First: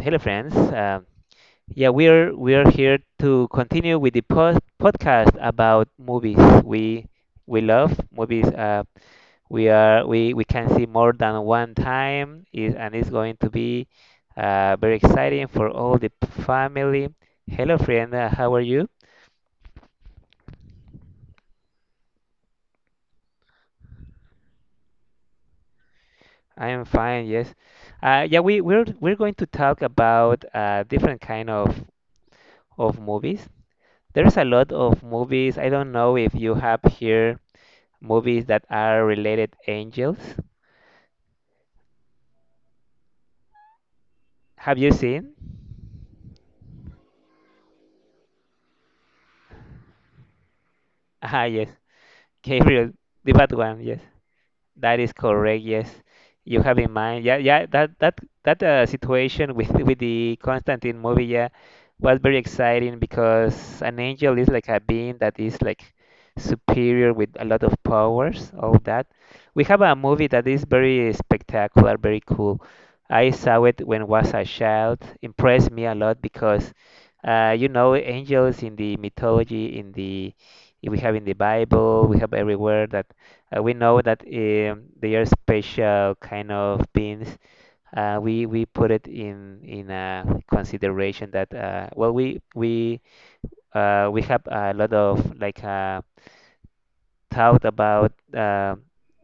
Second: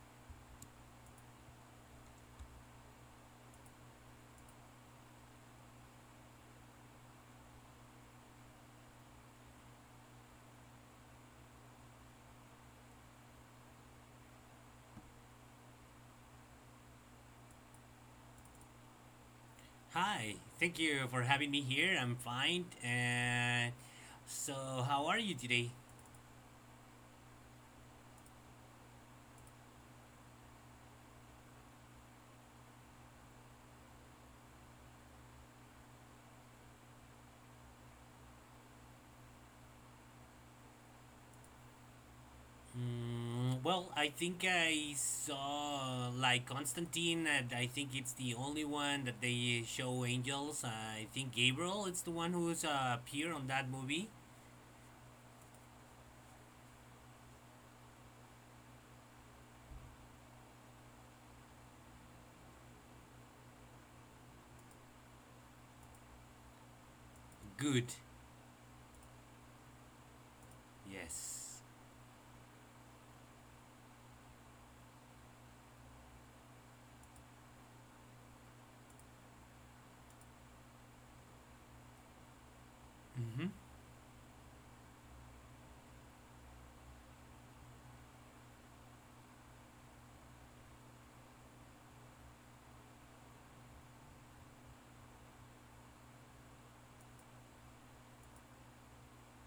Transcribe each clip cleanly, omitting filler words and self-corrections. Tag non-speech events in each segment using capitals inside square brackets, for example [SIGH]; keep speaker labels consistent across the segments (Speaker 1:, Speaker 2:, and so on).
Speaker 1: Hello, friends. Yeah, we're here to continue with the podcast about movies. We love movies. We are we can see more than one time, is, and it's going to be very exciting for all the family. Hello, friend. How are you?
Speaker 2: Hi, thank you for having me here. I'm fine. And so, how are you today?
Speaker 1: I am fine. Yes. Yeah, we're going to talk about different kind of movies. There's a lot of movies. I don't know if you have here movies that are related angels.
Speaker 2: Well, I think
Speaker 1: Have
Speaker 2: I
Speaker 1: you seen? [LAUGHS]
Speaker 2: saw like Constantine, and I think it's the only one that they show angels. I think
Speaker 1: Ah,
Speaker 2: Gabriel
Speaker 1: yes.
Speaker 2: is the one who's
Speaker 1: Gabriel,
Speaker 2: appear on
Speaker 1: the
Speaker 2: that
Speaker 1: bad
Speaker 2: movie.
Speaker 1: one, yes. That is correct, yes. You have in mind, yeah, yeah, that situation with [LAUGHS] with the Constantine movie, yeah, was very exciting because an angel is like a being that is like superior with a
Speaker 2: Good.
Speaker 1: lot of powers, all that. We have a movie that is very
Speaker 2: Yes.
Speaker 1: spectacular, very cool. I saw it when was a child, impressed me a lot because angels in the mythology, in the we have in the Bible, we have everywhere that
Speaker 2: Mm-hmm.
Speaker 1: we know that they are special kind of beans. We put it in a consideration that well we have a lot of like thought about uh,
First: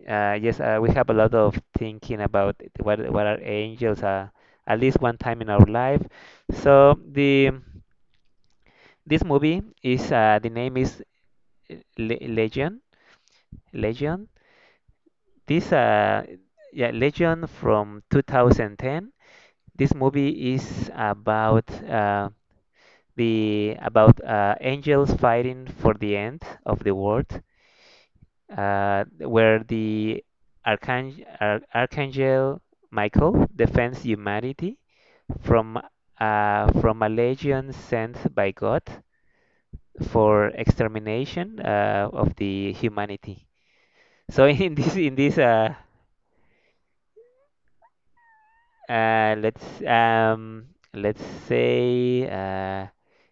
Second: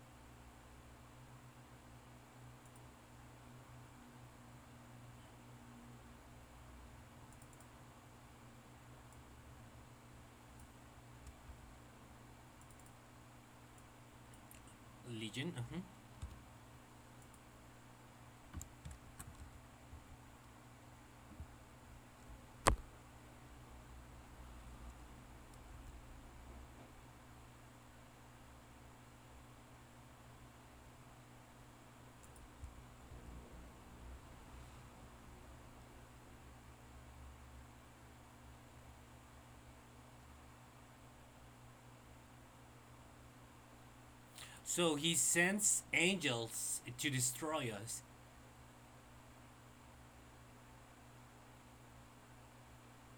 Speaker 1: uh, yes we have a lot of thinking about what are angels at least one time in our life. So the this movie is the name is Le Legion Legion.
Speaker 2: Legion. Uh
Speaker 1: This
Speaker 2: huh.
Speaker 1: yeah, Legion from 2010. This movie is about the about angels fighting for the end of the world, where the archangel, archangel Michael defends humanity from from a legion sent by God for extermination of the humanity. So [LAUGHS] in this
Speaker 2: So
Speaker 1: in
Speaker 2: he
Speaker 1: this uh,
Speaker 2: sends angels to destroy us.
Speaker 1: Uh, let's um, let's say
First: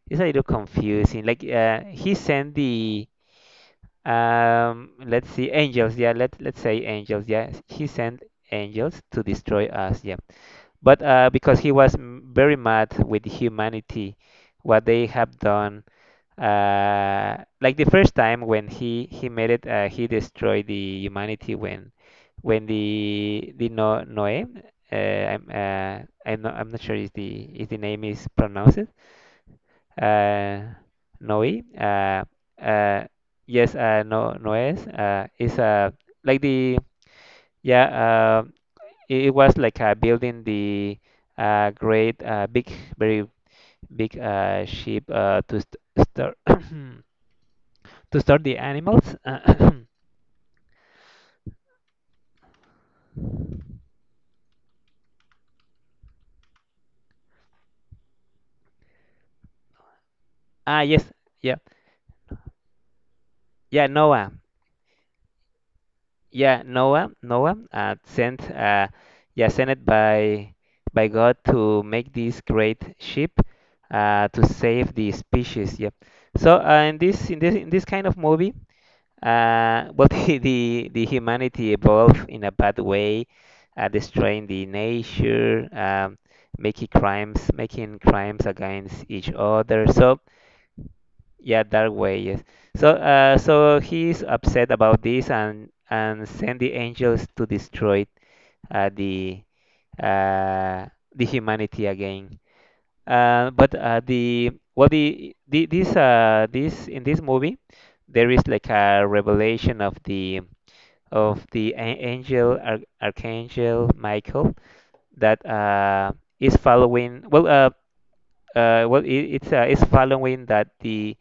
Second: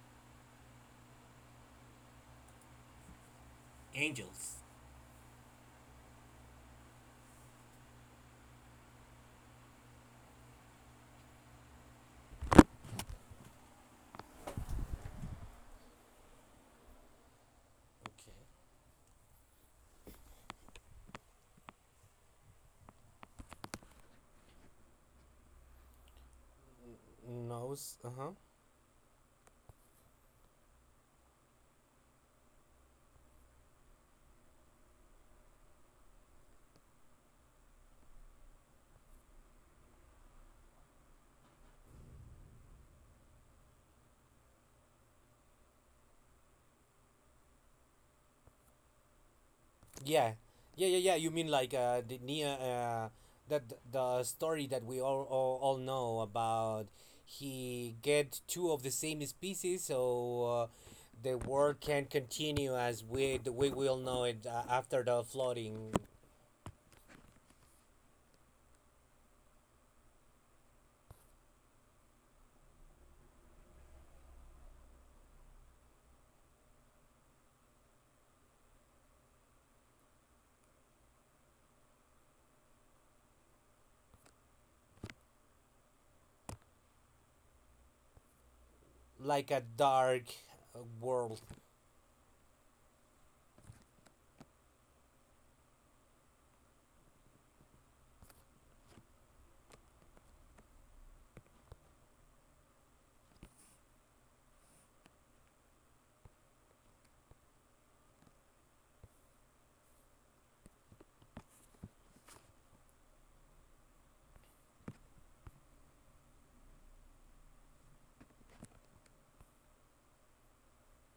Speaker 1: it's a little confusing. Like he sent the
Speaker 2: Angels.
Speaker 1: let's see, angels. Yeah, let's say angels. Yeah, he sent angels to destroy us. Yeah, but because he was very mad with humanity, what they have done like the first time
Speaker 2: Okay.
Speaker 1: when he made it he destroyed the humanity when the Noé I'm not sure if the
Speaker 2: Nose.
Speaker 1: name
Speaker 2: Uh
Speaker 1: is
Speaker 2: huh.
Speaker 1: pronounced uh, Noé uh, yes no Noes is like the yeah it, it was like building the great big very big ship to st store [CLEARS THROAT] [COUGHS] to start the animals. [COUGHS]
Speaker 2: Yeah, yeah, yeah, yeah. You mean like the near that the story that we all know about? He get two of the same species, so
Speaker 1: [CLEARS THROAT] Ah, yes,
Speaker 2: the
Speaker 1: yeah,
Speaker 2: world can continue as we the way
Speaker 1: yeah.
Speaker 2: we all know
Speaker 1: Noah,
Speaker 2: it after the flooding,
Speaker 1: yeah, Noah, Noah, sent, yeah, sent it by God to make this great ship, to save the species. Yeah. So in this in this in this kind of movie, well, [LAUGHS] the humanity evolved in a bad way, destroying the nature, making crimes against each
Speaker 2: like a
Speaker 1: other. So
Speaker 2: dark world,
Speaker 1: yeah, that way, yes. So, so he's upset about this and send the angels to destroy uh, the uh, the humanity again. But the well, the this movie, there is like a revelation of the angel Ar archangel Michael that is following it, it's is following that the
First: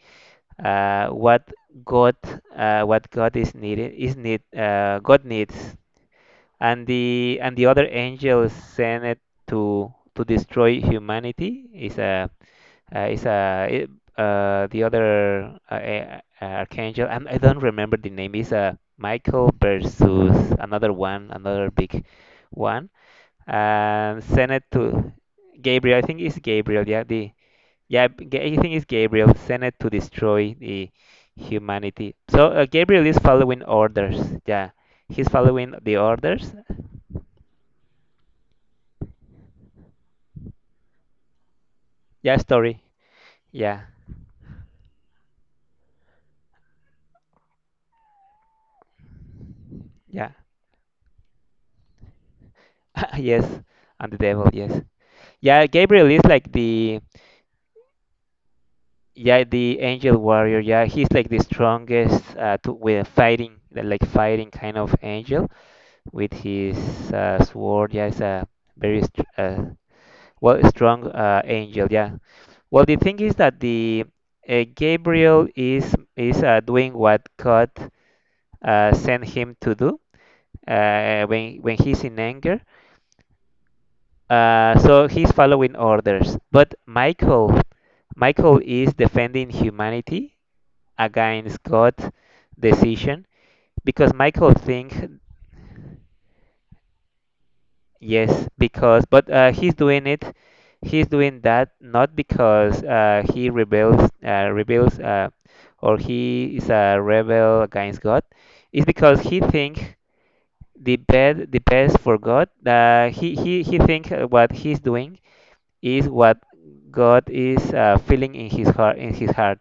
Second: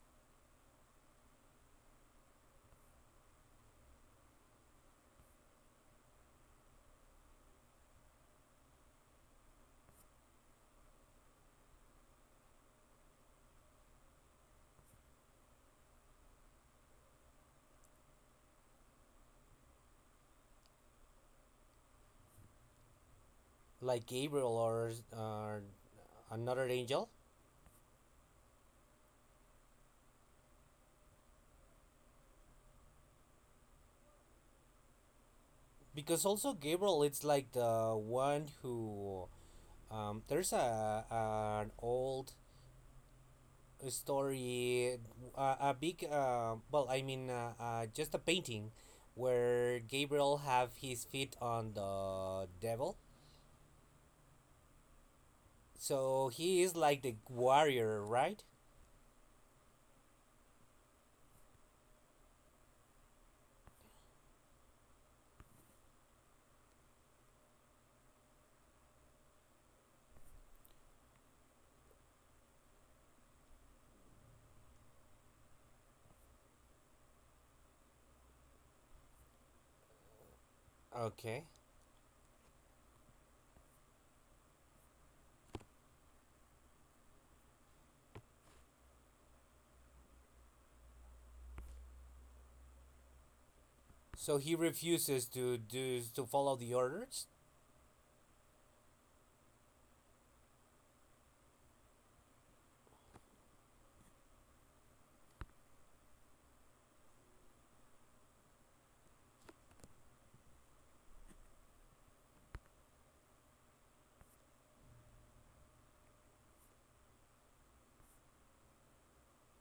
Speaker 1: uh, what God what God is needed is need God needs, and the other angels sent it to destroy humanity is a it, the other archangel and I don't remember the name is a Michael versus another one another big one
Speaker 2: like
Speaker 1: and sent
Speaker 2: Gabriel
Speaker 1: it
Speaker 2: or
Speaker 1: to
Speaker 2: or
Speaker 1: Gabriel, I think it's
Speaker 2: another
Speaker 1: Gabriel, yeah,
Speaker 2: angel.
Speaker 1: the yeah, I think it's Gabriel sent it to destroy the humanity. So Gabriel is following orders. Yeah, he's following the
Speaker 2: Because
Speaker 1: orders.
Speaker 2: also Gabriel, it's like the one who there's a an old
Speaker 1: Yeah, story. Yeah,
Speaker 2: story, well, I mean, just a painting where
Speaker 1: yeah,
Speaker 2: Gabriel have his feet on the devil.
Speaker 1: [LAUGHS] yes, and the devil. Yes. Yeah, Gabriel is
Speaker 2: So
Speaker 1: like
Speaker 2: he is like
Speaker 1: the
Speaker 2: the warrior, right?
Speaker 1: yeah the angel warrior. Yeah, he's like the strongest to with fighting like fighting kind of angel with his sword. Yeah, it's a very well strong angel. Yeah, well, the thing is that the Gabriel is doing what God sent him to do
Speaker 2: Okay.
Speaker 1: when he's in anger. So he's following orders. But Michael, Michael is defending humanity against God's decision because
Speaker 2: So
Speaker 1: Michael
Speaker 2: he
Speaker 1: thinks,
Speaker 2: refuses to follow the orders,
Speaker 1: yes, because but he's doing it. He's doing that not because he rebels, or he is a rebel against God. It's because he thinks the best for God. He he thinks what he's doing is what God is feeling in his heart. In his heart.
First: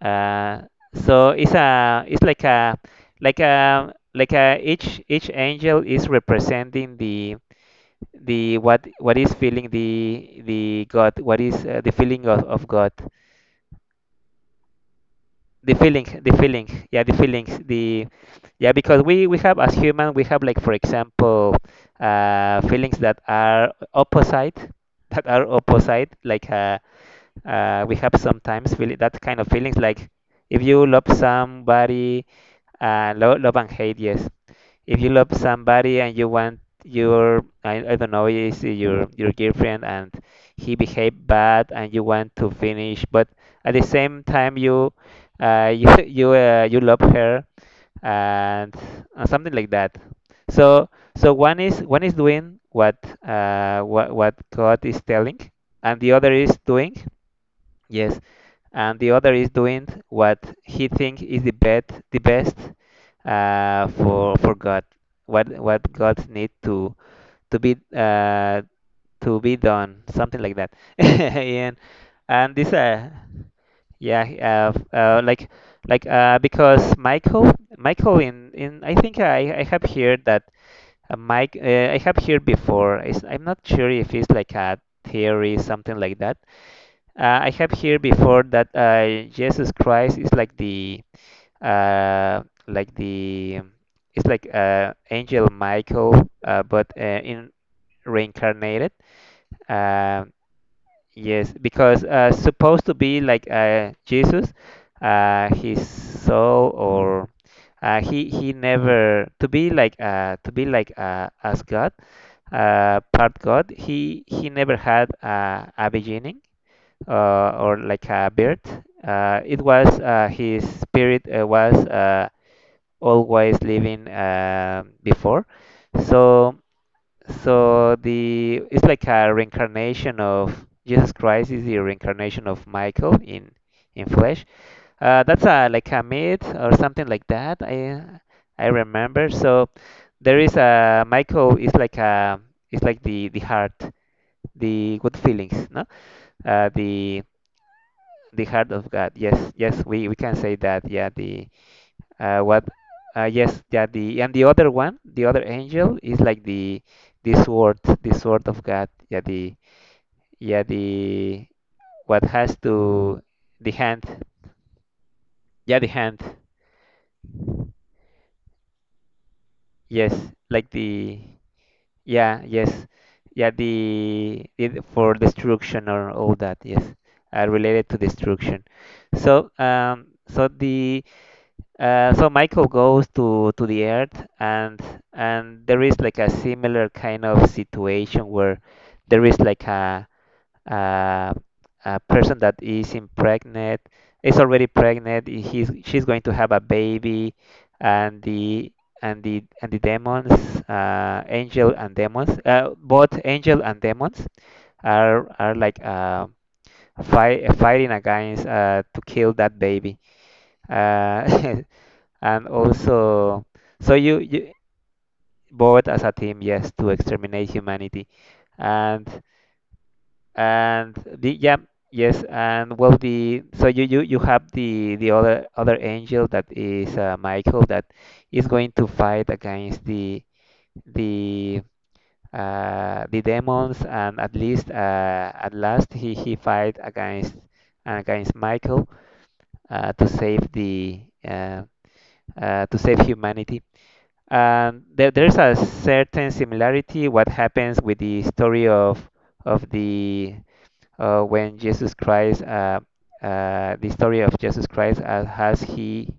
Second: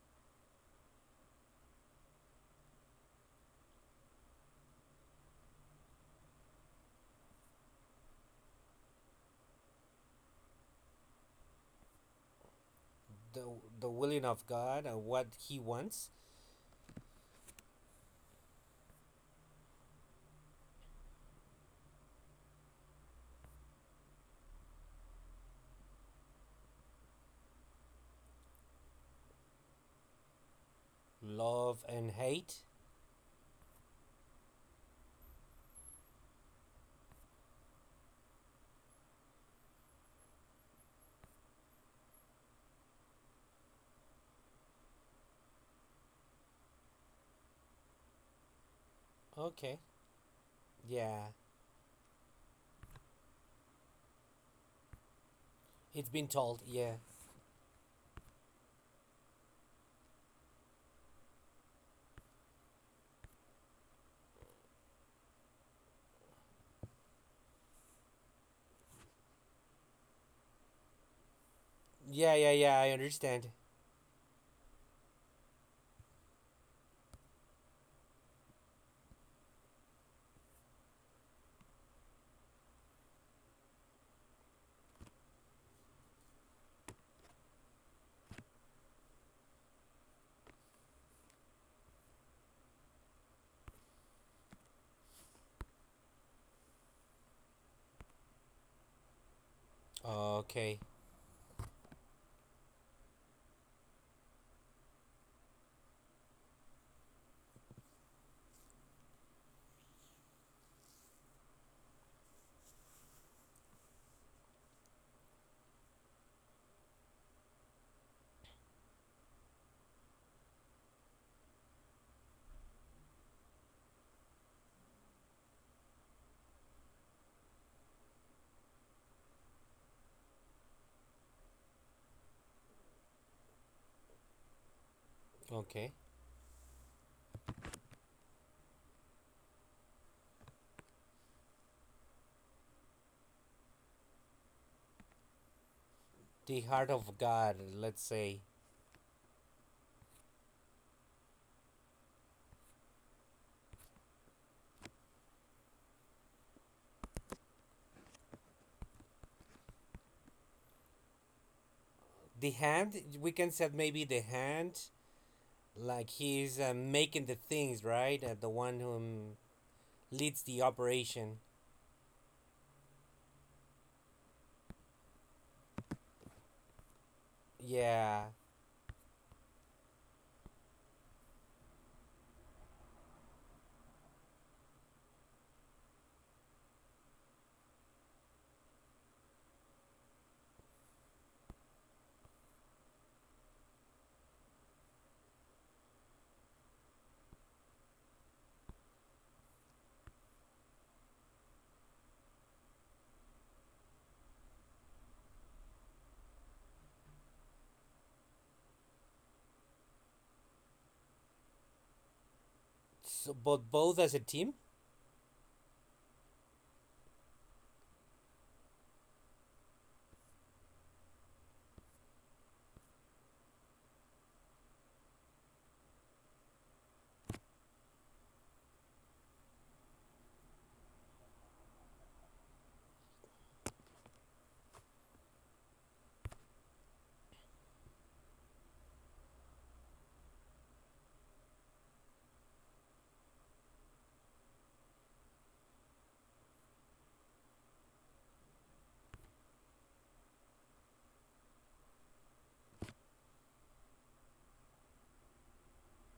Speaker 1: Uh, so it's a it's like a each angel is representing the what is feeling the God, what is the feeling of God,
Speaker 2: the the willing of God, and what he
Speaker 1: the feeling,
Speaker 2: wants,
Speaker 1: the feeling, yeah, the feelings, the yeah, because we have as human we have, like, for example, feelings that are opposite, [LAUGHS] that are opposite, like we have sometimes feel that kind of feelings, like if you love
Speaker 2: love and
Speaker 1: somebody
Speaker 2: hate.
Speaker 1: love and hate, yes, if you love somebody and you want your I don't know, is your girlfriend and he behaved bad and you want to finish but at the same time you [LAUGHS] you love her and something like
Speaker 2: Okay.
Speaker 1: that. So
Speaker 2: Yeah.
Speaker 1: so one is doing what what God is telling and
Speaker 2: It's
Speaker 1: the
Speaker 2: been
Speaker 1: other is
Speaker 2: told.
Speaker 1: doing,
Speaker 2: Yeah.
Speaker 1: yes, and the other is doing what he thinks is the best, the best for God, what God need to be uh, to be done, something like that. [LAUGHS] and
Speaker 2: Yeah, yeah,
Speaker 1: and this
Speaker 2: yeah. I understand.
Speaker 1: yeah, like because Michael, Michael, in I think I have heard that Mike I have heard before. It's, I'm not sure if it's like a theory, something like that. I have heard before that Jesus Christ is like the like the, it's like Angel Michael, but in reincarnated. Um
Speaker 2: Okay.
Speaker 1: yes, because supposed to be like Jesus, his soul or he never to be like to be like as God, part God. He never had a beginning or like a birth. It was his spirit was always living before. So so the it's like a reincarnation of Jesus Christ is the reincarnation of Michael in flesh. That's a like
Speaker 2: Okay.
Speaker 1: a myth or something like that. I remember. So there is a Michael is like a, it's like the heart, the good feelings, no?
Speaker 2: The
Speaker 1: Uh,
Speaker 2: heart of
Speaker 1: the
Speaker 2: God, let's say.
Speaker 1: the heart of God. Yes, yes, we can say that. Yeah, the what? Yes, yeah. The and the other one, the other angel is like the sword of God. Yeah the what
Speaker 2: The
Speaker 1: has
Speaker 2: hand,
Speaker 1: to,
Speaker 2: we can
Speaker 1: the
Speaker 2: say
Speaker 1: hand.
Speaker 2: maybe the hand,
Speaker 1: Yeah, the
Speaker 2: like
Speaker 1: hand.
Speaker 2: he's making the things, right? The one who
Speaker 1: Yes,
Speaker 2: leads the
Speaker 1: like the
Speaker 2: operation.
Speaker 1: yeah yes yeah the for destruction or all that. Yes, related to
Speaker 2: Yeah.
Speaker 1: destruction. So so the so Michael goes to the Earth, and there is like a similar kind of situation where there is like a, a person that is impregnate, is already pregnant. He's, she's going to have a baby, and the and the and the demons, angel and demons, both angel and demons are like fighting against to kill that baby. Uh, [LAUGHS] and
Speaker 2: So,
Speaker 1: also,
Speaker 2: but
Speaker 1: so
Speaker 2: both as
Speaker 1: you,
Speaker 2: a
Speaker 1: you
Speaker 2: team?
Speaker 1: both as a team, yes, to exterminate humanity, and and the yeah, yes, and well the so you have the other other angel that is Michael that is going to fight against the the demons and at least at last he fight against against Michael to save the uh, to save humanity. There, there's a certain similarity what happens with the story of the when Jesus Christ, the story of Jesus Christ, has he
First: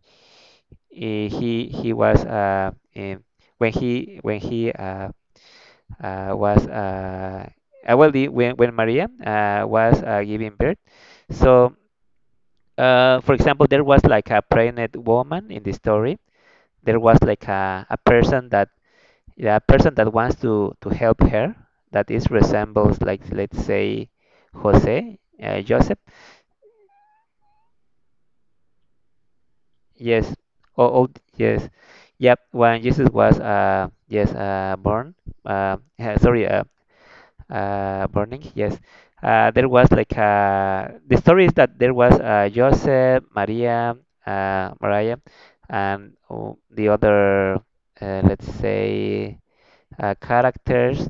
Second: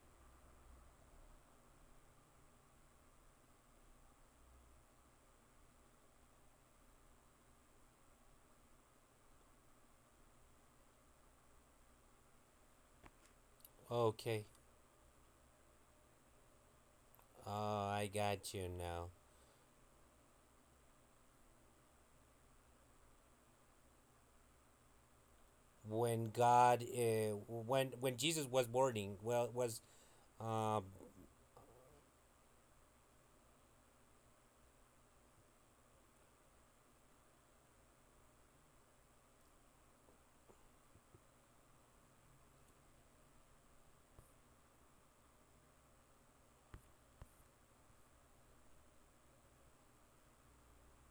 Speaker 1: he was when he was well the, when Maria was giving birth. So, for example, there was like a
Speaker 2: Okay.
Speaker 1: pregnant woman in the story. There was like
Speaker 2: Oh,
Speaker 1: a
Speaker 2: I
Speaker 1: person
Speaker 2: got you
Speaker 1: that,
Speaker 2: now.
Speaker 1: yeah, a person that wants to help her that is resembles, like, let's say Jose, Joseph.
Speaker 2: When God, when Jesus was boarding, well, was
Speaker 1: Yes.
Speaker 2: uh,
Speaker 1: Oh, oh, yes. Yep. When Jesus was born, uh [LAUGHS] sorry, burning, yes. There was like the story is that there was Joseph, Maria, uh, Maria, and oh, the other let's say characters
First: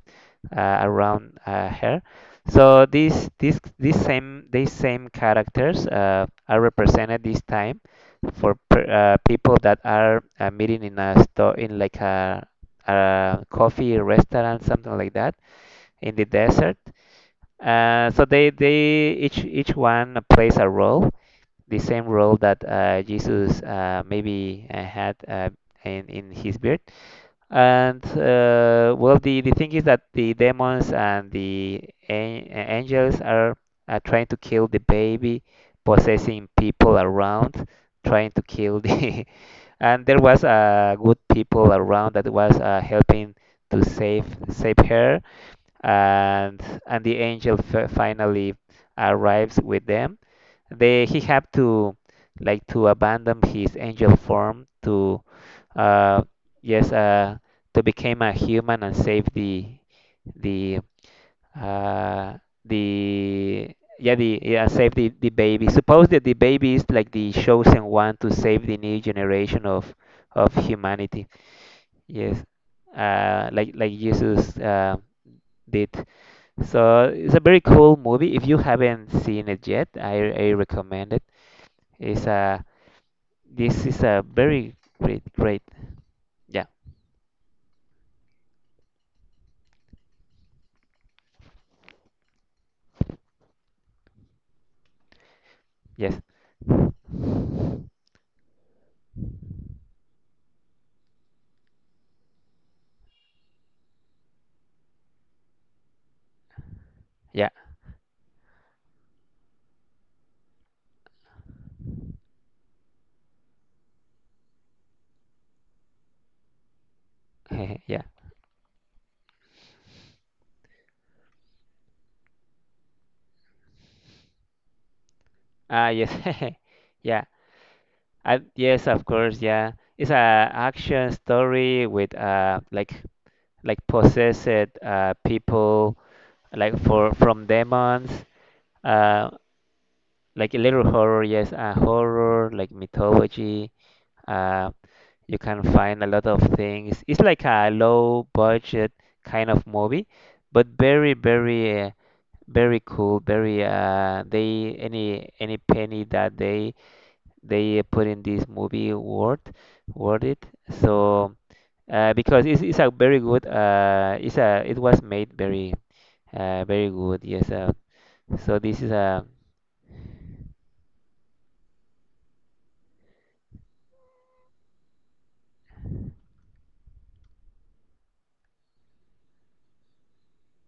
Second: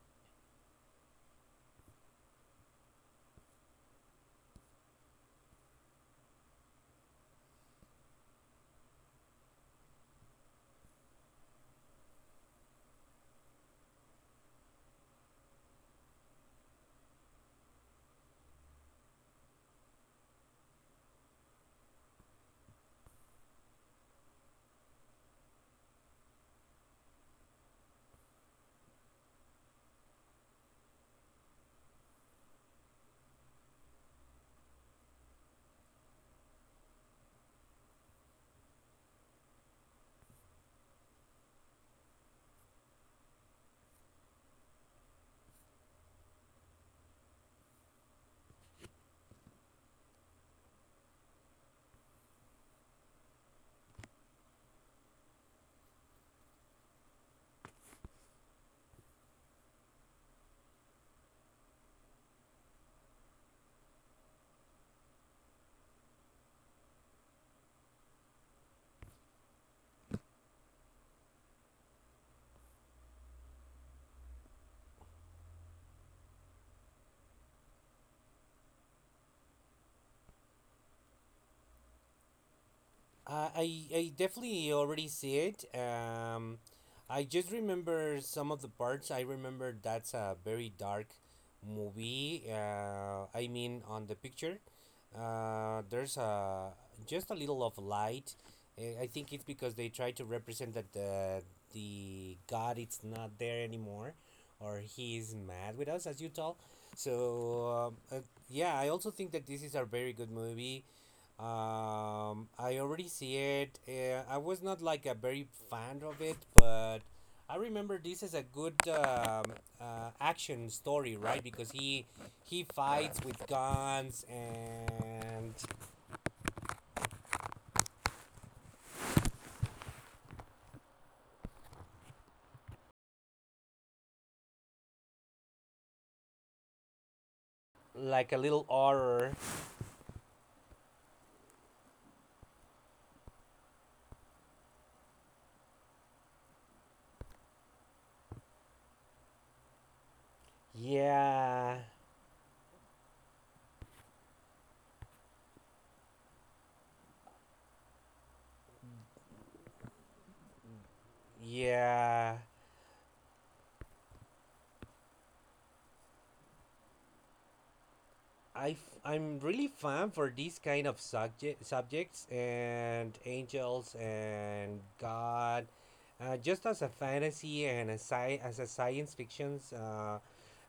Speaker 1: around her. So these same characters are represented this time for people that are meeting in a store in like a coffee restaurant something like that in the desert. So they each one plays a role, the same role that Jesus maybe had in his birth. And well, the thing is that the demons and the angels are trying to kill the baby, possessing people around, trying to kill the. [LAUGHS] And there was good people around that was helping to save her, and the angel finally arrives with them. They he had to like to abandon his angel form to uh, yes, uh, to become a human and save the uh, the yeah the save the baby. Suppose that the baby is like the chosen one to save the new generation of humanity. Yes, like Jesus did. So it's a very cool movie. If you haven't seen it yet, I recommend it. It's a
Speaker 2: I
Speaker 1: this
Speaker 2: I
Speaker 1: is
Speaker 2: I
Speaker 1: a
Speaker 2: definitely
Speaker 1: very
Speaker 2: already
Speaker 1: great
Speaker 2: see
Speaker 1: great
Speaker 2: it.
Speaker 1: yeah
Speaker 2: I just remember some of the parts. I remember that's a very dark movie. I mean, on the picture, there's
Speaker 1: yes.
Speaker 2: a just a little of light. I think it's because they try to represent that the God it's not there anymore, or he is mad with us, as you tell.
Speaker 1: Yeah.
Speaker 2: So, yeah, I also think that this is a very good movie. I already see it. I was not like a very fan of it, but I
Speaker 1: [LAUGHS]
Speaker 2: remember
Speaker 1: Yeah.
Speaker 2: this is a good action story, right? Because he fights with guns and
Speaker 1: Ah, yes. [LAUGHS] Yeah. Yes, of course. Yeah. It's a action story with like possessed people like for from demons.
Speaker 2: like a little horror.
Speaker 1: Uh, like a little horror. Yes, horror like mythology. Uh, you can find a lot of things. It's like a low budget kind of movie, but
Speaker 2: Yeah,
Speaker 1: very cool. Very They any penny that they put in this movie word it so
Speaker 2: yeah.
Speaker 1: because it's a very good it's a it was made very good yes so
Speaker 2: I
Speaker 1: this is a
Speaker 2: am really fan for these kind of subjects and angels and God, just as a fantasy and a science fictions.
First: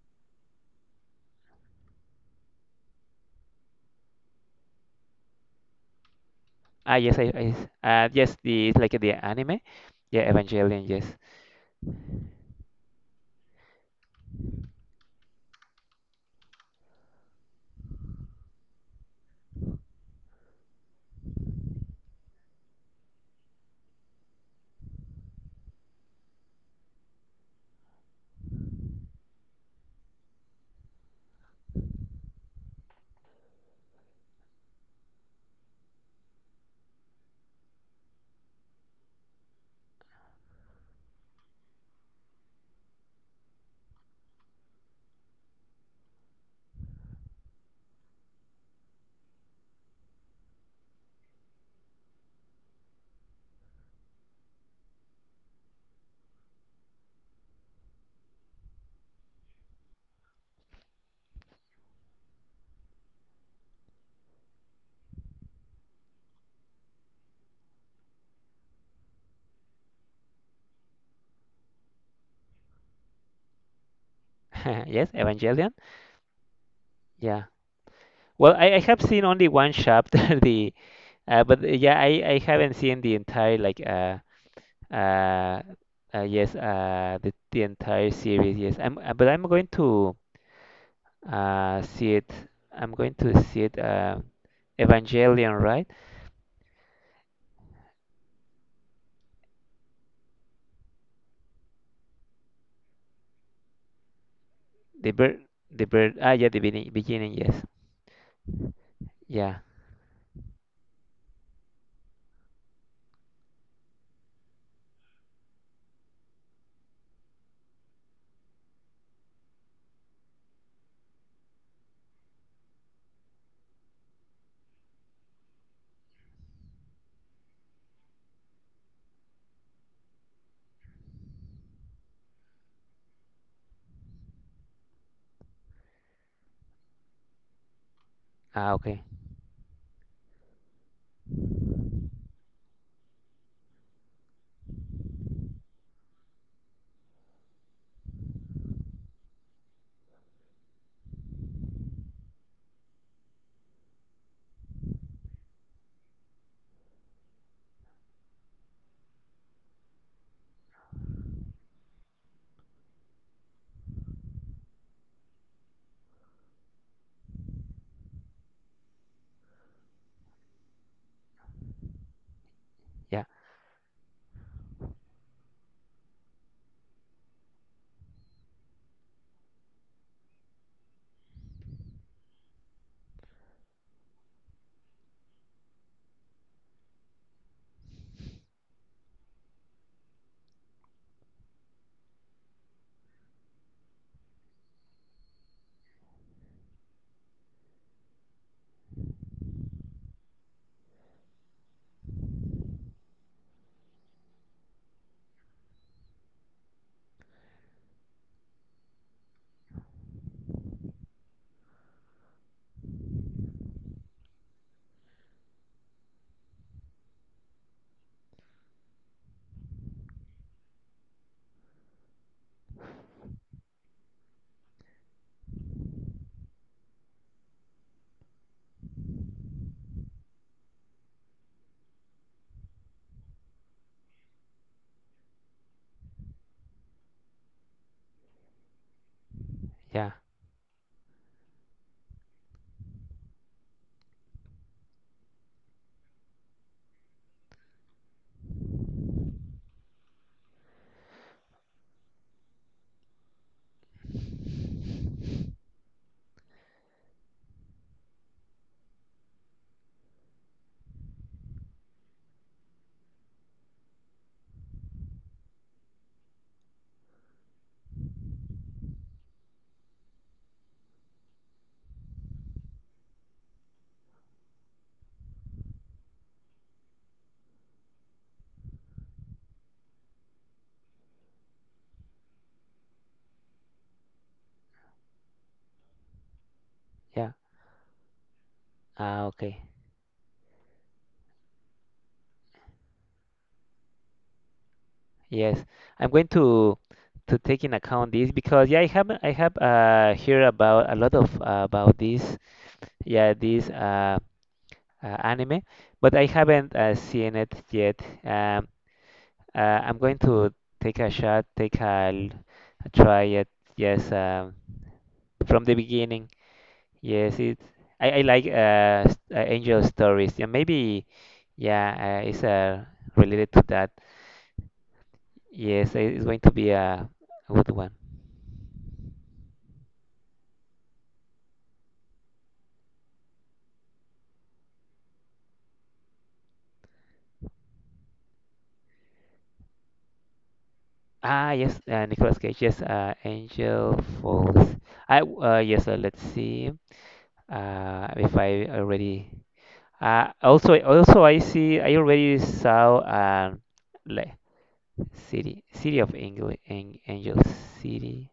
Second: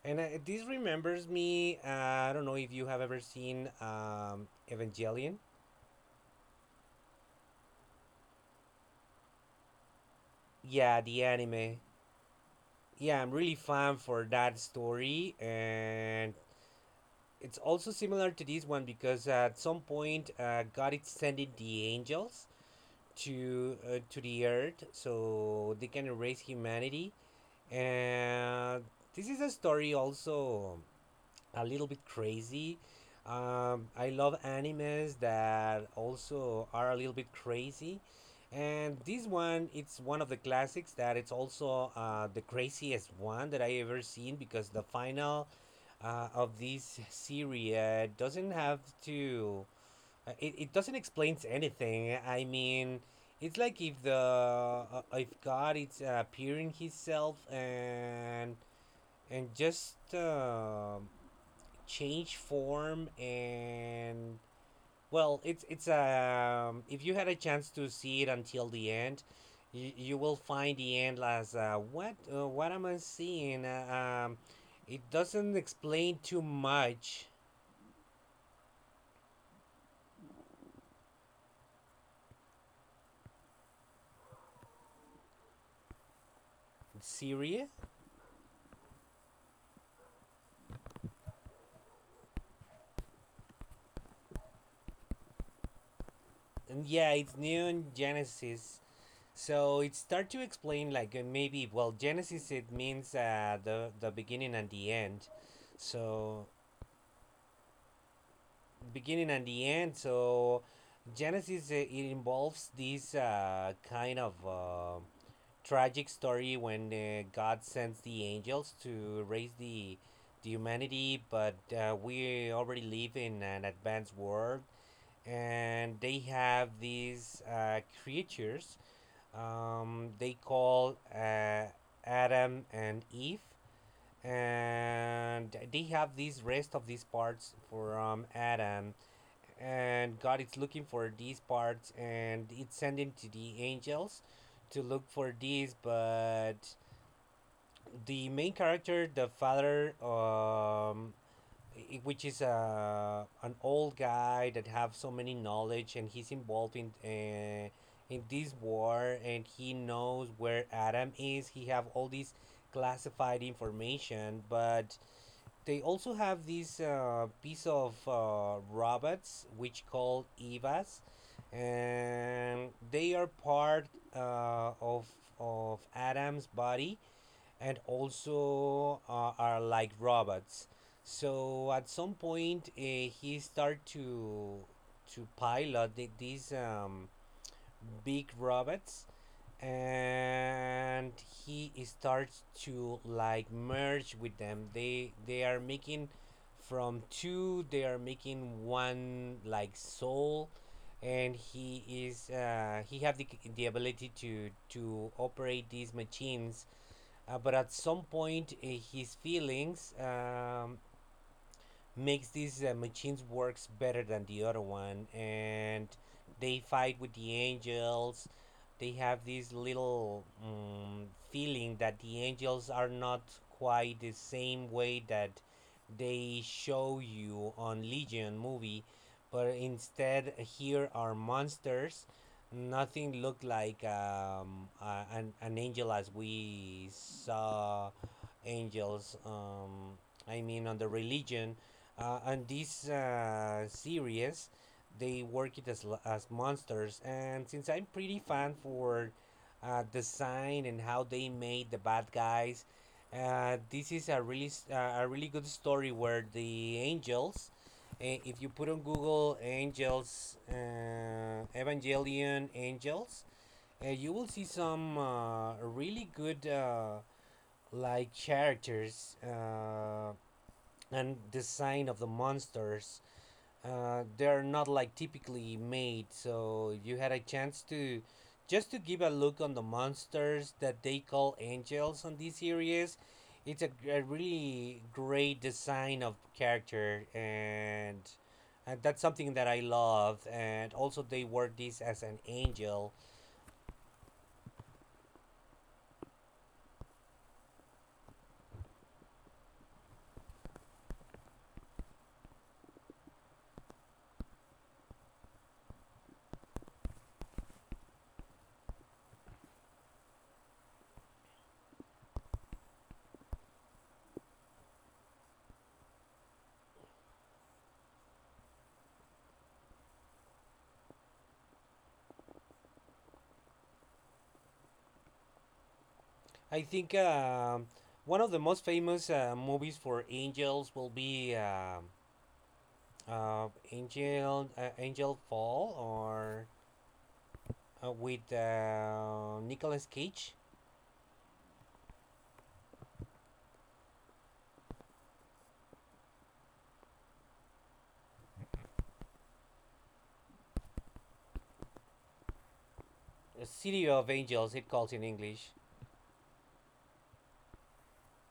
Speaker 2: And this remembers me. I don't know if you have ever seen Evangelion.
Speaker 1: ah yes I yes the It's like the anime, yeah, Evangelion.
Speaker 2: Yeah,
Speaker 1: Yes.
Speaker 2: the anime. Yeah, I'm really fan for that story, and it's also similar to this one because at some point, God is sending the angels to the earth so they can erase humanity, and this is a story also a little bit crazy. I love animes that also are a little bit crazy, and this one it's one of the classics that it's also the craziest one that I ever seen, because the final of this series doesn't have to it doesn't explain anything. I mean, it's like if the if God is appearing Himself and just change form, and well, it's if you had a chance to see it until the end, you will find the end as what am I seeing?
Speaker 1: [LAUGHS]
Speaker 2: It
Speaker 1: Yes,
Speaker 2: doesn't
Speaker 1: Evangelion.
Speaker 2: explain too much.
Speaker 1: Yeah, well, I have seen only one chapter. [LAUGHS] the but Yeah, I haven't seen the entire uh, the
Speaker 2: Syria,
Speaker 1: entire series. Yes I'm uh, but I'm going to see it. I'm going to see it. Evangelion, right?
Speaker 2: and yeah, it's Neon Genesis. So it's start to explain like maybe, well, Genesis it means the beginning and the
Speaker 1: The
Speaker 2: end.
Speaker 1: bird, the bird. Ah,
Speaker 2: So
Speaker 1: yeah, the beginning. Yes.
Speaker 2: beginning and
Speaker 1: Yeah.
Speaker 2: the end. So Genesis it involves this kind of tragic story when God sends the angels to raise the humanity, but we already live in an advanced world, and they have these creatures. They call Adam and Eve, and they have these rest of these parts from
Speaker 1: Ah,
Speaker 2: Adam.
Speaker 1: okay.
Speaker 2: And God is looking for these parts, and it's sending to the angels to look for these. But the main character, the father, which is an old guy that have so many knowledge, and he's involved in this war, and he knows where Adam is. He have all this classified information, but they also have this piece of robots which called evas, and they
Speaker 1: Yeah,
Speaker 2: are part uh, of of Adam's body, and also are like robots. So at some point, he started to pilot the, these big robots, and he starts to like merge with them. They are making from two. They are making one like soul, and he have the ability to operate these machines, but at some point, his feelings, makes these machines works better than the other one, and they fight with the angels. They have this little feeling that the angels are not quite the same way that they show you on Legion movie, but instead here are monsters. Nothing looked like an angel as we saw angels.
Speaker 1: yeah,
Speaker 2: I mean, on the religion, and this series, they work it as monsters. And since I'm pretty fan for design and how they made the bad guys, this is a really good story, where the angels, if you put on Google angels, Evangelion angels, you will see some really good, like, characters, and design of the monsters. They're not like typically made. So you had a chance to just to give a look on the monsters that they call angels on this series. It's a really great design of character,
Speaker 1: yeah.
Speaker 2: and that's
Speaker 1: Ah,
Speaker 2: something that I
Speaker 1: okay.
Speaker 2: love. And also they word this as an angel.
Speaker 1: Yes, I'm going to take in account this because yeah, I have heard about a lot of about this yeah this uh, anime, but I haven't seen it yet. I'm going to take a shot, take a, l- a try it. Yes. From the beginning. Yes, it. I like angel stories. Yeah, maybe yeah, it's related to that. It's going to
Speaker 2: I
Speaker 1: be
Speaker 2: think,
Speaker 1: a good one.
Speaker 2: one of the most famous movies for angels will be. Angel Fall, or with Nicolas Cage,
Speaker 1: Ah, yes, Nicolas Cage. Yes, Angel Falls. Yes. Let's see. If I already. Also I see. I already saw.
Speaker 2: A City of
Speaker 1: Like
Speaker 2: Angels, it calls in English.
Speaker 1: city of angels, city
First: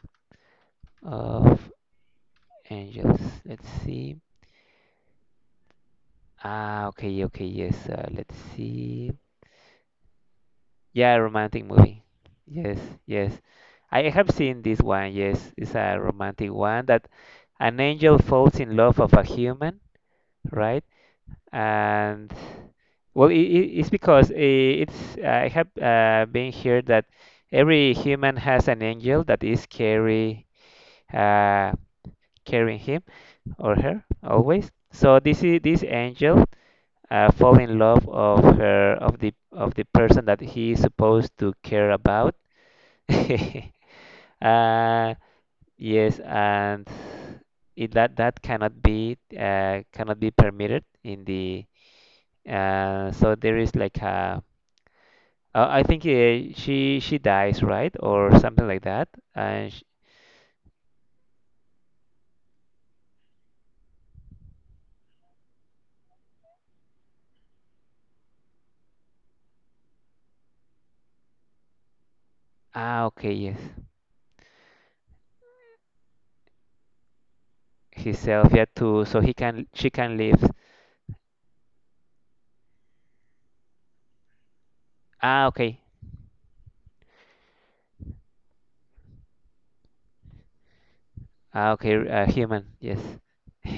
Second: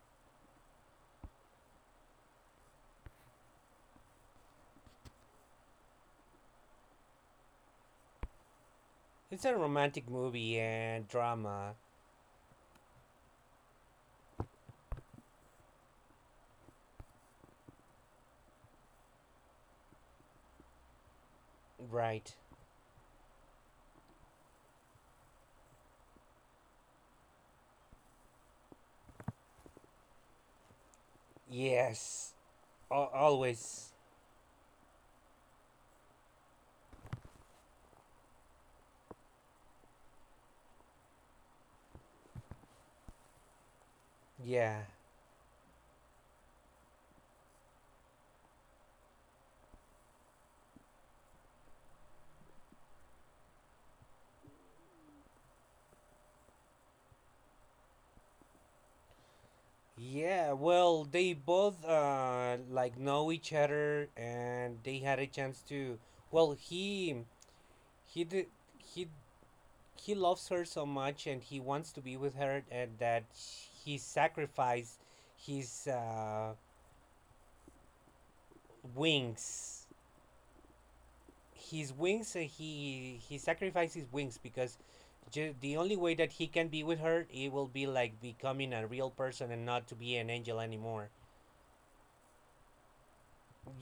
Speaker 1: of angels. Let's see. Ah, okay, yes. Let's see.
Speaker 2: It's a romantic movie and
Speaker 1: Yeah, romantic
Speaker 2: drama,
Speaker 1: movie. Yes, yes. I have seen this one. Yes, it's a romantic one that an angel falls in love of a human, right?
Speaker 2: right?
Speaker 1: And well, it's because eh, it's I have been here that every human has an angel that is uh,
Speaker 2: Yes,
Speaker 1: carrying him
Speaker 2: Al
Speaker 1: or
Speaker 2: always.
Speaker 1: her always. So this is this angel fall in love of her of the person that he is supposed to care about. [LAUGHS]
Speaker 2: Yeah,
Speaker 1: Uh, yes, and that cannot be permitted in the so there is like a I think she dies, right, or something like that. And sh
Speaker 2: yeah. Well, they both like know each other, and they had a chance to. Well, he did he he loves her so much, and he wants to be with her, and
Speaker 1: Ah,
Speaker 2: that
Speaker 1: okay, yes.
Speaker 2: he sacrificed his
Speaker 1: Himself, yeah, too, so he can
Speaker 2: wings
Speaker 1: she can live.
Speaker 2: his wings he sacrificed his wings, because
Speaker 1: Ah,
Speaker 2: the
Speaker 1: okay.
Speaker 2: only way that he can be with her it will be like becoming a real person and not to be an angel anymore.
Speaker 1: Ah, okay. Uh, human, yes.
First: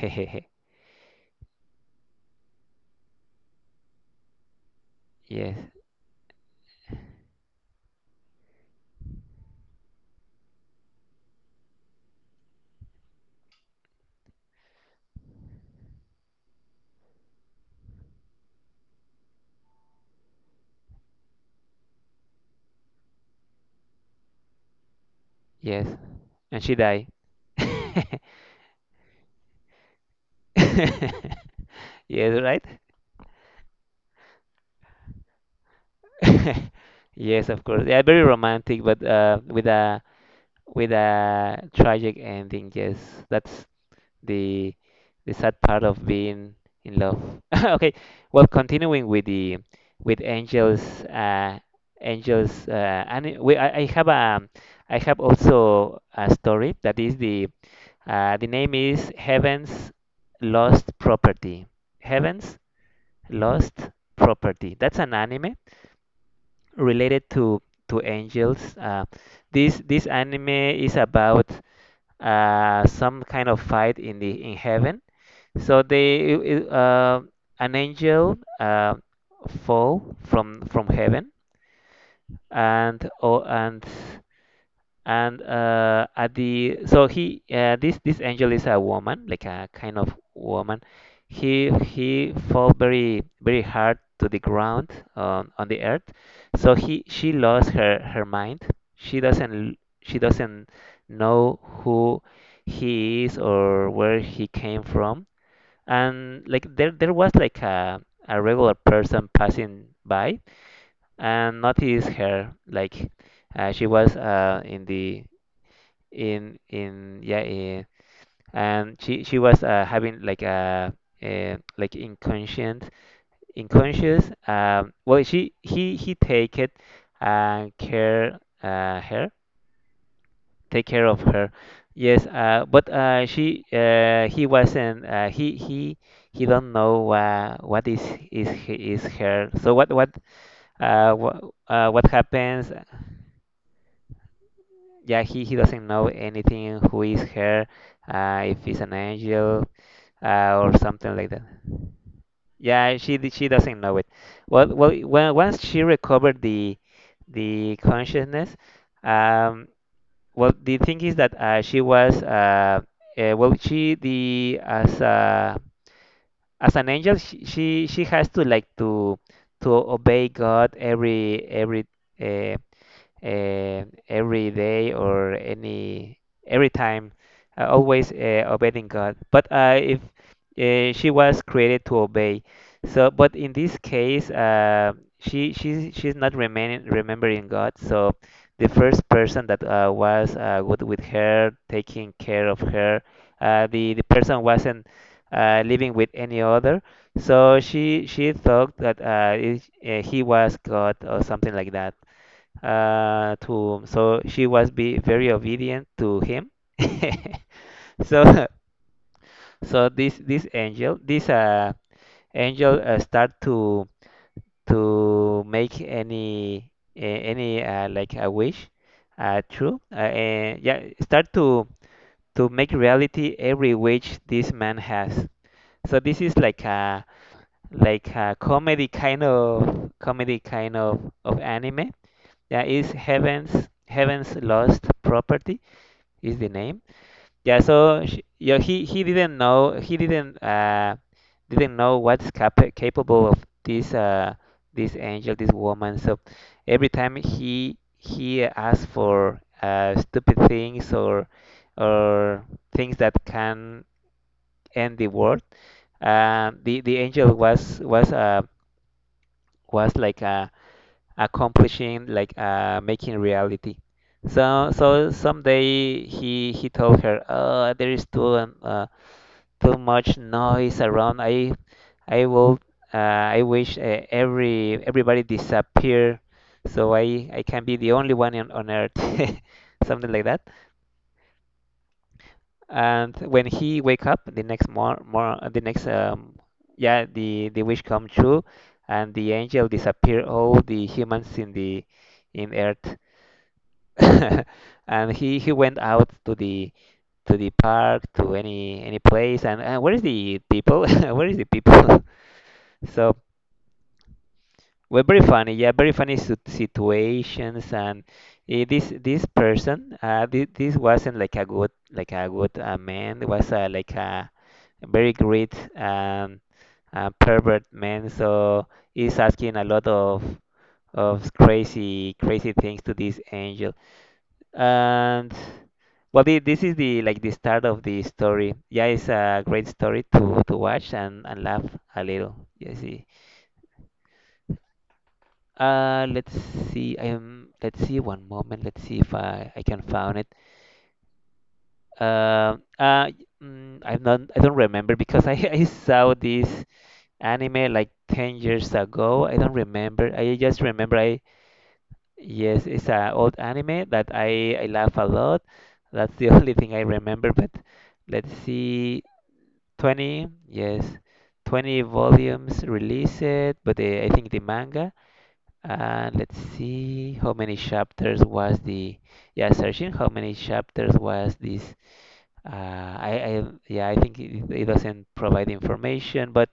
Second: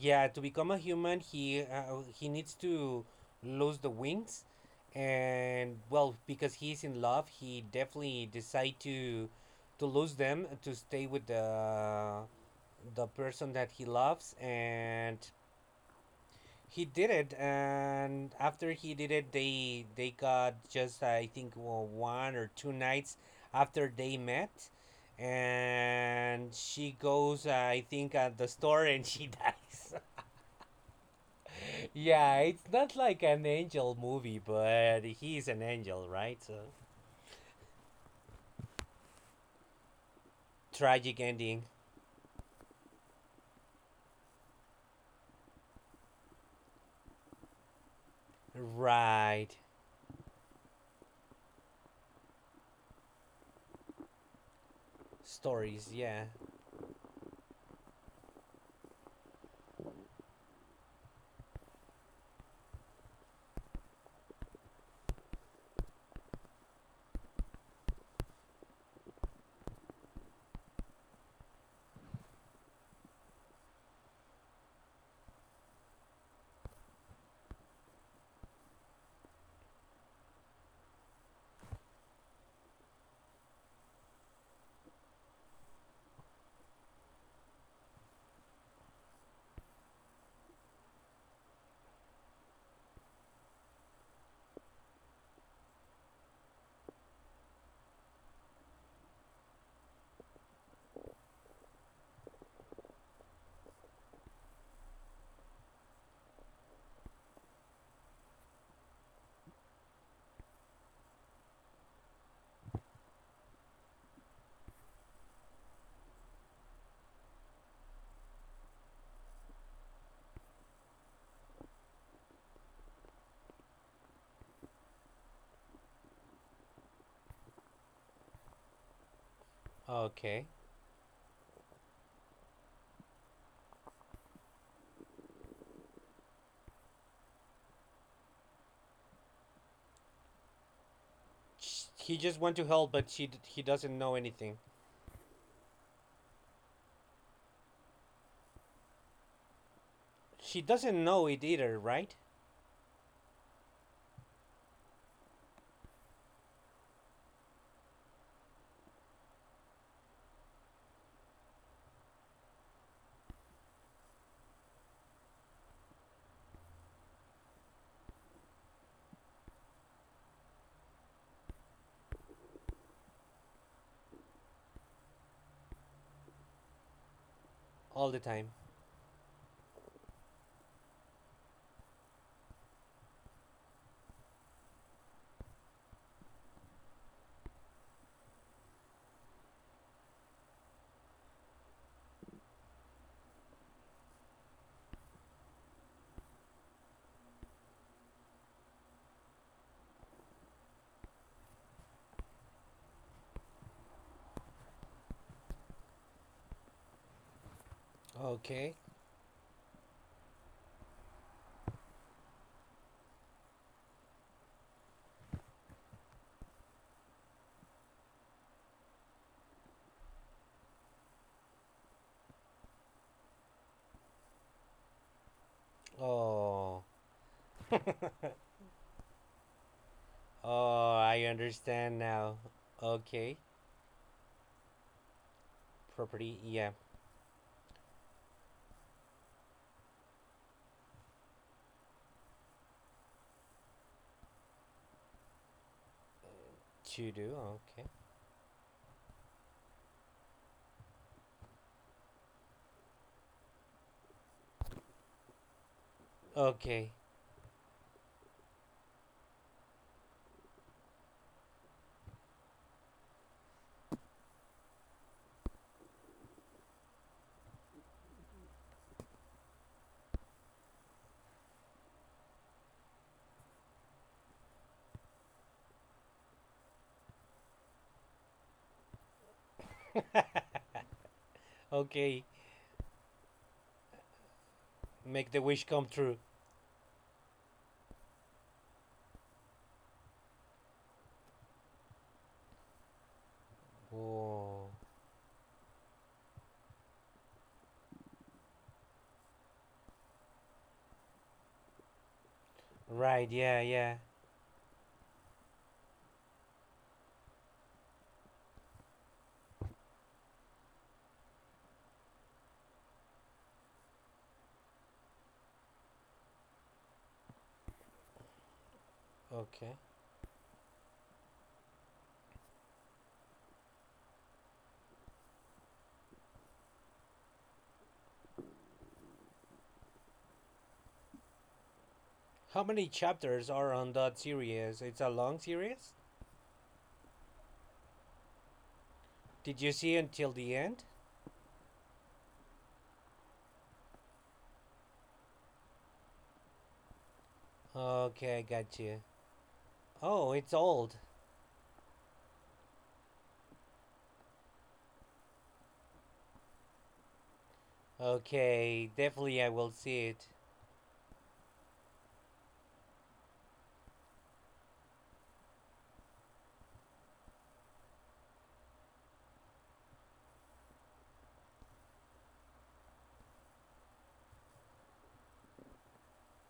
Speaker 2: Yeah, to become a human he needs to lose the wings,
Speaker 1: Yes.
Speaker 2: and well, because he's in love, he definitely decide to lose them to stay with the person that he loves. And he did it, and after he did it, they got just, I think, well, one or two nights after they met,
Speaker 1: Yes,
Speaker 2: and
Speaker 1: and she
Speaker 2: she
Speaker 1: died. [LAUGHS]
Speaker 2: goes, I think at the store, and she [LAUGHS] dies.
Speaker 1: Yes,
Speaker 2: Yeah,
Speaker 1: right?
Speaker 2: it's not like an angel movie, but he's an angel, right? So,
Speaker 1: [LAUGHS] Yes, of course. Yeah, very romantic, but with
Speaker 2: tragic
Speaker 1: a
Speaker 2: ending,
Speaker 1: tragic ending. Yes, that's the the sad part of being in love. [LAUGHS] Okay, well, continuing with the
Speaker 2: right?
Speaker 1: with Angel's uh, Angel's, and we I have a I have
Speaker 2: Stories,
Speaker 1: also
Speaker 2: yeah.
Speaker 1: a story that is the name is Heaven's Lost Property. Heaven's Lost Property. That's an anime related to angels. This this anime is about some kind of fight in the in heaven. So they uh, an angel fall from heaven and oh, and at the so he this this angel is a woman, like a kind of woman. He fell very very hard to the ground on the earth, so he she lost her her mind. she doesn't she doesn't know who he is or where he came from. And like there was like a regular person passing by and noticed her like she was in the in yeah eh, and she was having like a like inconscient inconscious. Well, she he take it care her
Speaker 2: Okay.
Speaker 1: take care of her yes, but she he wasn't he don't know what is her so what uh what uh what
Speaker 2: He just went to
Speaker 1: happens
Speaker 2: hell, but he doesn't know anything.
Speaker 1: Yeah, he doesn't know anything, who is her, if he's an angel
Speaker 2: She
Speaker 1: or
Speaker 2: doesn't
Speaker 1: something
Speaker 2: know
Speaker 1: like that.
Speaker 2: it either, right?
Speaker 1: Yeah, she doesn't know it. Well, well, when, once she recovered the consciousness, um, well, the thing is that she the as a as an angel, she has to like to obey God uh, every day or any every time, always
Speaker 2: All the time.
Speaker 1: obeying God. But if she was created to obey, so but in this case, she's not remaining remembering God. So the first person that was good with her, taking care of her, the person wasn't living with any other. So she thought that he was God or something like that, to so she was be very obedient to him. [LAUGHS] So
Speaker 2: Okay.
Speaker 1: so this angel start to make any like a wish true, yeah, start to make reality every wish this man has. So this is
Speaker 2: Oh.
Speaker 1: like a
Speaker 2: [LAUGHS]
Speaker 1: comedy kind
Speaker 2: Oh, I
Speaker 1: of anime.
Speaker 2: understand now.
Speaker 1: Yeah, is
Speaker 2: Okay.
Speaker 1: Heaven's Lost Property is
Speaker 2: Property,
Speaker 1: the
Speaker 2: yeah.
Speaker 1: name. Yeah, so sh yeah, he didn't know, he didn't know what's capable of this this angel, this woman. So every
Speaker 2: To
Speaker 1: time
Speaker 2: do, okay.
Speaker 1: he asked for stupid things or things that can end the world, the
Speaker 2: Okay.
Speaker 1: angel was like accomplishing, like making reality. So so someday he told her, "Oh, there is too much noise around. I will I wish everybody disappear, so I can be the only one on earth." [LAUGHS] Something like that.
Speaker 2: Okay.
Speaker 1: And when he wake up
Speaker 2: Make the
Speaker 1: the
Speaker 2: wish
Speaker 1: next
Speaker 2: come true.
Speaker 1: yeah, the wish come true, and the angel disappear all the humans in the in earth. [LAUGHS]
Speaker 2: Oh.
Speaker 1: And he went out to the park to any place, and where is the people? [LAUGHS] Where is the people? [LAUGHS] So
Speaker 2: Right, yeah, yeah.
Speaker 1: well, very funny situations. This this this wasn't like a good man, it was like a very great pervert man, so he's asking a
Speaker 2: Okay.
Speaker 1: lot of crazy things to this angel. And Well, this is the like the start of the story. Yeah, it's a great story to watch and laugh a little.
Speaker 2: How
Speaker 1: Yeah,
Speaker 2: many
Speaker 1: see.
Speaker 2: chapters are on that series? It's a long series?
Speaker 1: Let's see. Let's see. One moment. Let's see if I
Speaker 2: Did you
Speaker 1: can
Speaker 2: see
Speaker 1: find it.
Speaker 2: until the end?
Speaker 1: Uh, uh, mm, I'm not. I don't remember because I [LAUGHS] I saw this anime like ten
Speaker 2: Okay, I
Speaker 1: years
Speaker 2: got you.
Speaker 1: ago. I don't remember.
Speaker 2: Oh,
Speaker 1: I
Speaker 2: it's
Speaker 1: just
Speaker 2: old.
Speaker 1: remember I yes, it's an old anime that I laugh a lot. That's the [LAUGHS] only thing I remember. But let's
Speaker 2: Okay,
Speaker 1: see.
Speaker 2: definitely I will see
Speaker 1: 20,
Speaker 2: it.
Speaker 1: yes, 20 volumes released, but I think the manga, let's see how many chapters yeah, searching how many chapters was this, uh, yeah, I think it doesn't provide information, but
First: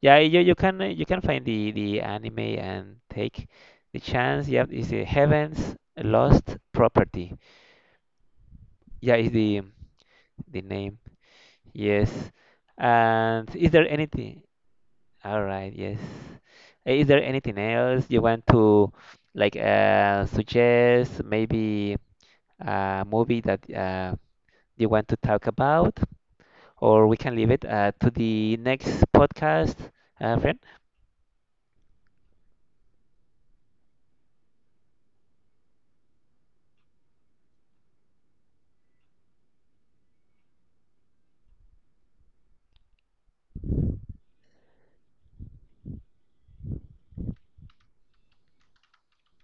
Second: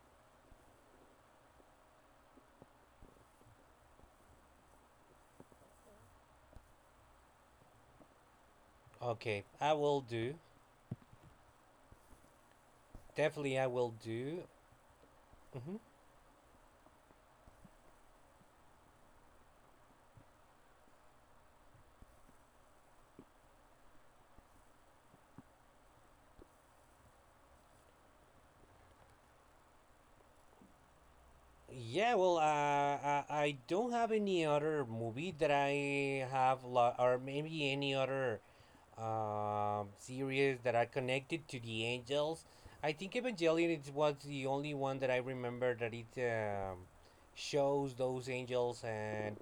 Speaker 1: yeah, you can find the anime and take the chance. Yeah, it's the Heaven's Lost Property. Yeah, is
Speaker 2: Okay, I will do.
Speaker 1: the name. Yes. And
Speaker 2: Definitely I
Speaker 1: is
Speaker 2: will
Speaker 1: there
Speaker 2: do.
Speaker 1: anything? All
Speaker 2: Hmm.
Speaker 1: right, yes. Eh, is there anything else you want to like suggest? Maybe a movie that you want to talk about, or we can leave it to the next podcast, friend.
Speaker 2: Yeah, well, I don't have any other movie that I have, or maybe any other series that are connected to the angels. I think Evangelion it was the only one that I remember that it, shows those angels, and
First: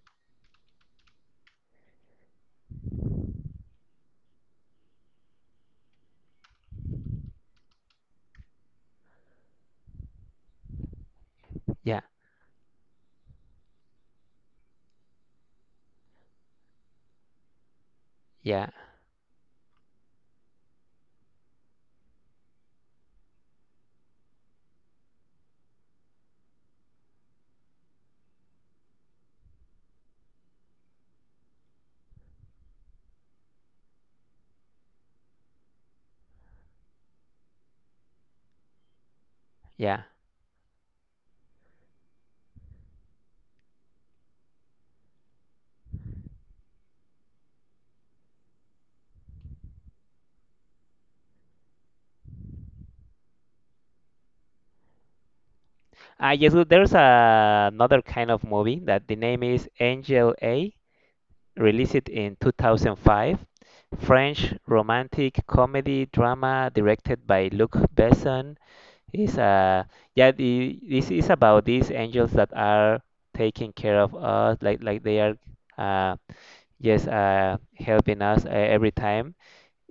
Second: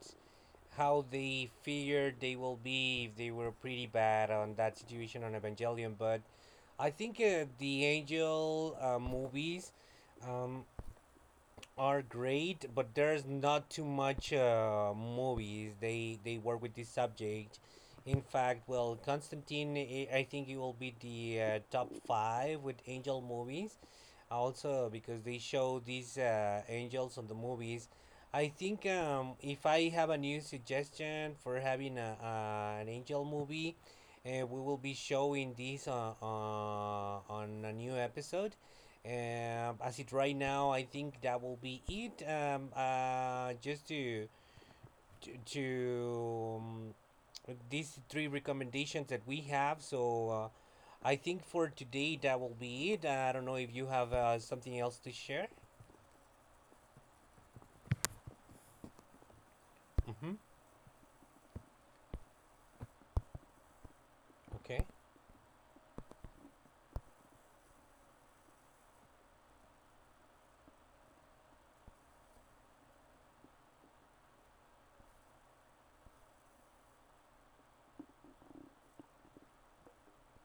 Speaker 2: how they feared they will be if they were pretty bad on that situation on Evangelion. But I think the angel movies, Um,
Speaker 1: Yeah,
Speaker 2: are great, but there's not too much movies. They work with this subject. In fact,
Speaker 1: yeah,
Speaker 2: well, Constantine, I think it will be the top five with Angel movies, also because they show these angels on the movies. I think, if I have a new suggestion for having an angel movie, we will be showing this on a new episode. As
Speaker 1: yeah.
Speaker 2: it right now, I think that will be it. Just to these three recommendations that we have. So, I think for today that will be it. I don't know if you have something else to share.
Speaker 1: Ah, yes. Well, there's another kind of movie that the name is
Speaker 2: Mm-hmm.
Speaker 1: Angel A. Released in 2005, French
Speaker 2: Okay.
Speaker 1: romantic comedy drama directed by Luc Besson. Is uh this is about these angels that are taking care of us like they are uh yes, helping us every time.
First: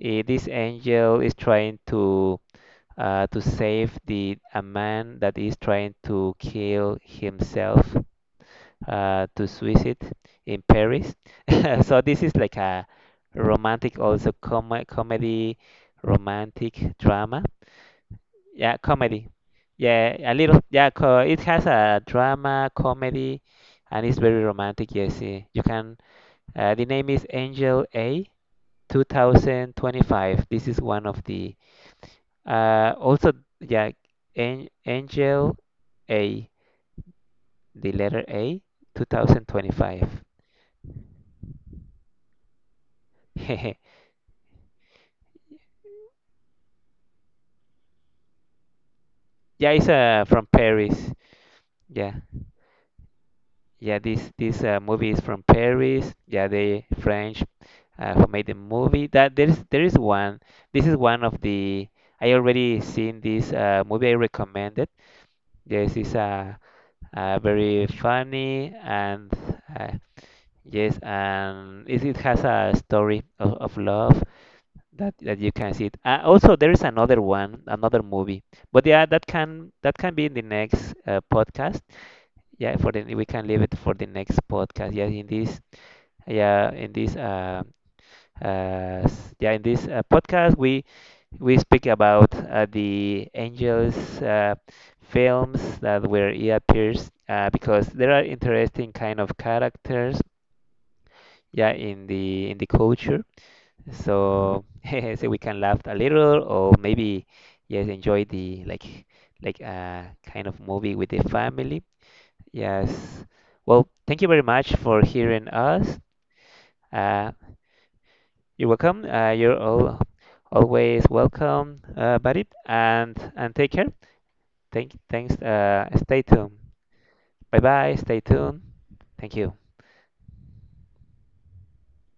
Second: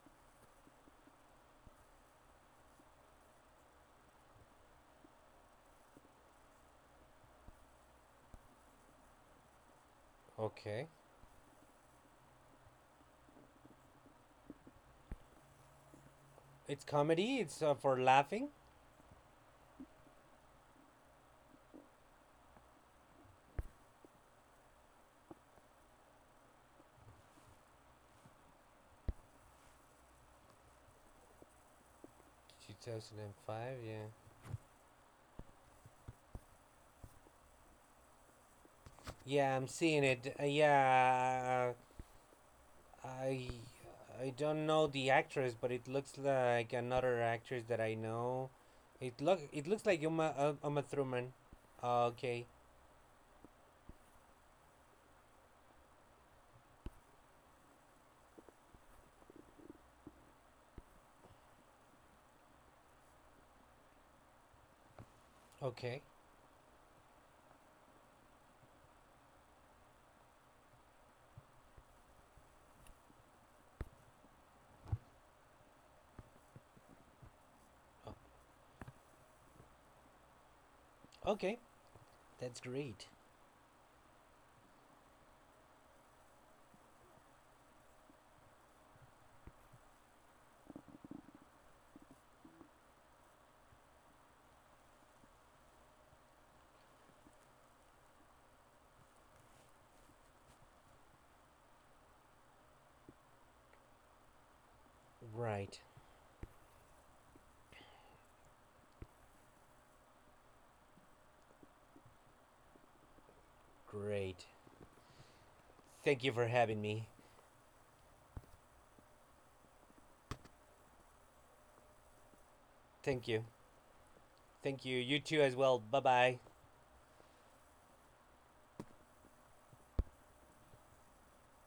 Speaker 1: Eh, this angel is trying to save the a man that is trying to kill himself, to suicide in
Speaker 2: Okay.
Speaker 1: Paris. [LAUGHS] So this is like a romantic also comedy romantic
Speaker 2: It's
Speaker 1: drama.
Speaker 2: comedy. It's for laughing.
Speaker 1: Yeah, comedy. Yeah, a little. Yeah, co it has a drama, comedy, and it's very romantic. Yes, eh, you can. The name is Angel A 2025. This is one of the. Uh, also, yeah,
Speaker 2: 2005. Yeah.
Speaker 1: an Angel A, the letter A
Speaker 2: Yeah, I'm
Speaker 1: 2025.
Speaker 2: seeing it. Yeah. Uh, I
Speaker 1: [LAUGHS]
Speaker 2: I don't know the actress, but it looks like another actress that I know.
Speaker 1: Yeah, it's
Speaker 2: It looks like
Speaker 1: from Paris.
Speaker 2: Uma Thurman.
Speaker 1: Yeah.
Speaker 2: Okay.
Speaker 1: Yeah, this movie is from Paris. Yeah, the French who made the movie. That there is one. This is one of the. I already seen this movie. I recommended. Yes, it's
Speaker 2: Okay.
Speaker 1: a, uh, very funny and uh, yes, and it has a story of love that that you can see it. Also, there is another one, another movie. But yeah, that can be in the next podcast.
Speaker 2: Okay.
Speaker 1: Yeah, for the
Speaker 2: That's
Speaker 1: we can
Speaker 2: great.
Speaker 1: leave it for the next podcast. Yeah, in this in this podcast we speak about the angels, uh, films that where he appears, because there are interesting kind of characters, yeah, in the culture. So [LAUGHS] so we can laugh a
Speaker 2: Right.
Speaker 1: little or maybe yes enjoy the like kind of movie with the family. Yes, well, thank you very much
Speaker 2: Great.
Speaker 1: for hearing us.
Speaker 2: Thank you for having
Speaker 1: Uh,
Speaker 2: me.
Speaker 1: you're welcome. You're all always welcome, buddy. And take
Speaker 2: Thank
Speaker 1: care.
Speaker 2: you. Thank
Speaker 1: Thanks.
Speaker 2: you. You too as
Speaker 1: Stay
Speaker 2: well. Bye
Speaker 1: tuned.
Speaker 2: bye.
Speaker 1: Bye bye. Stay tuned. Thank you.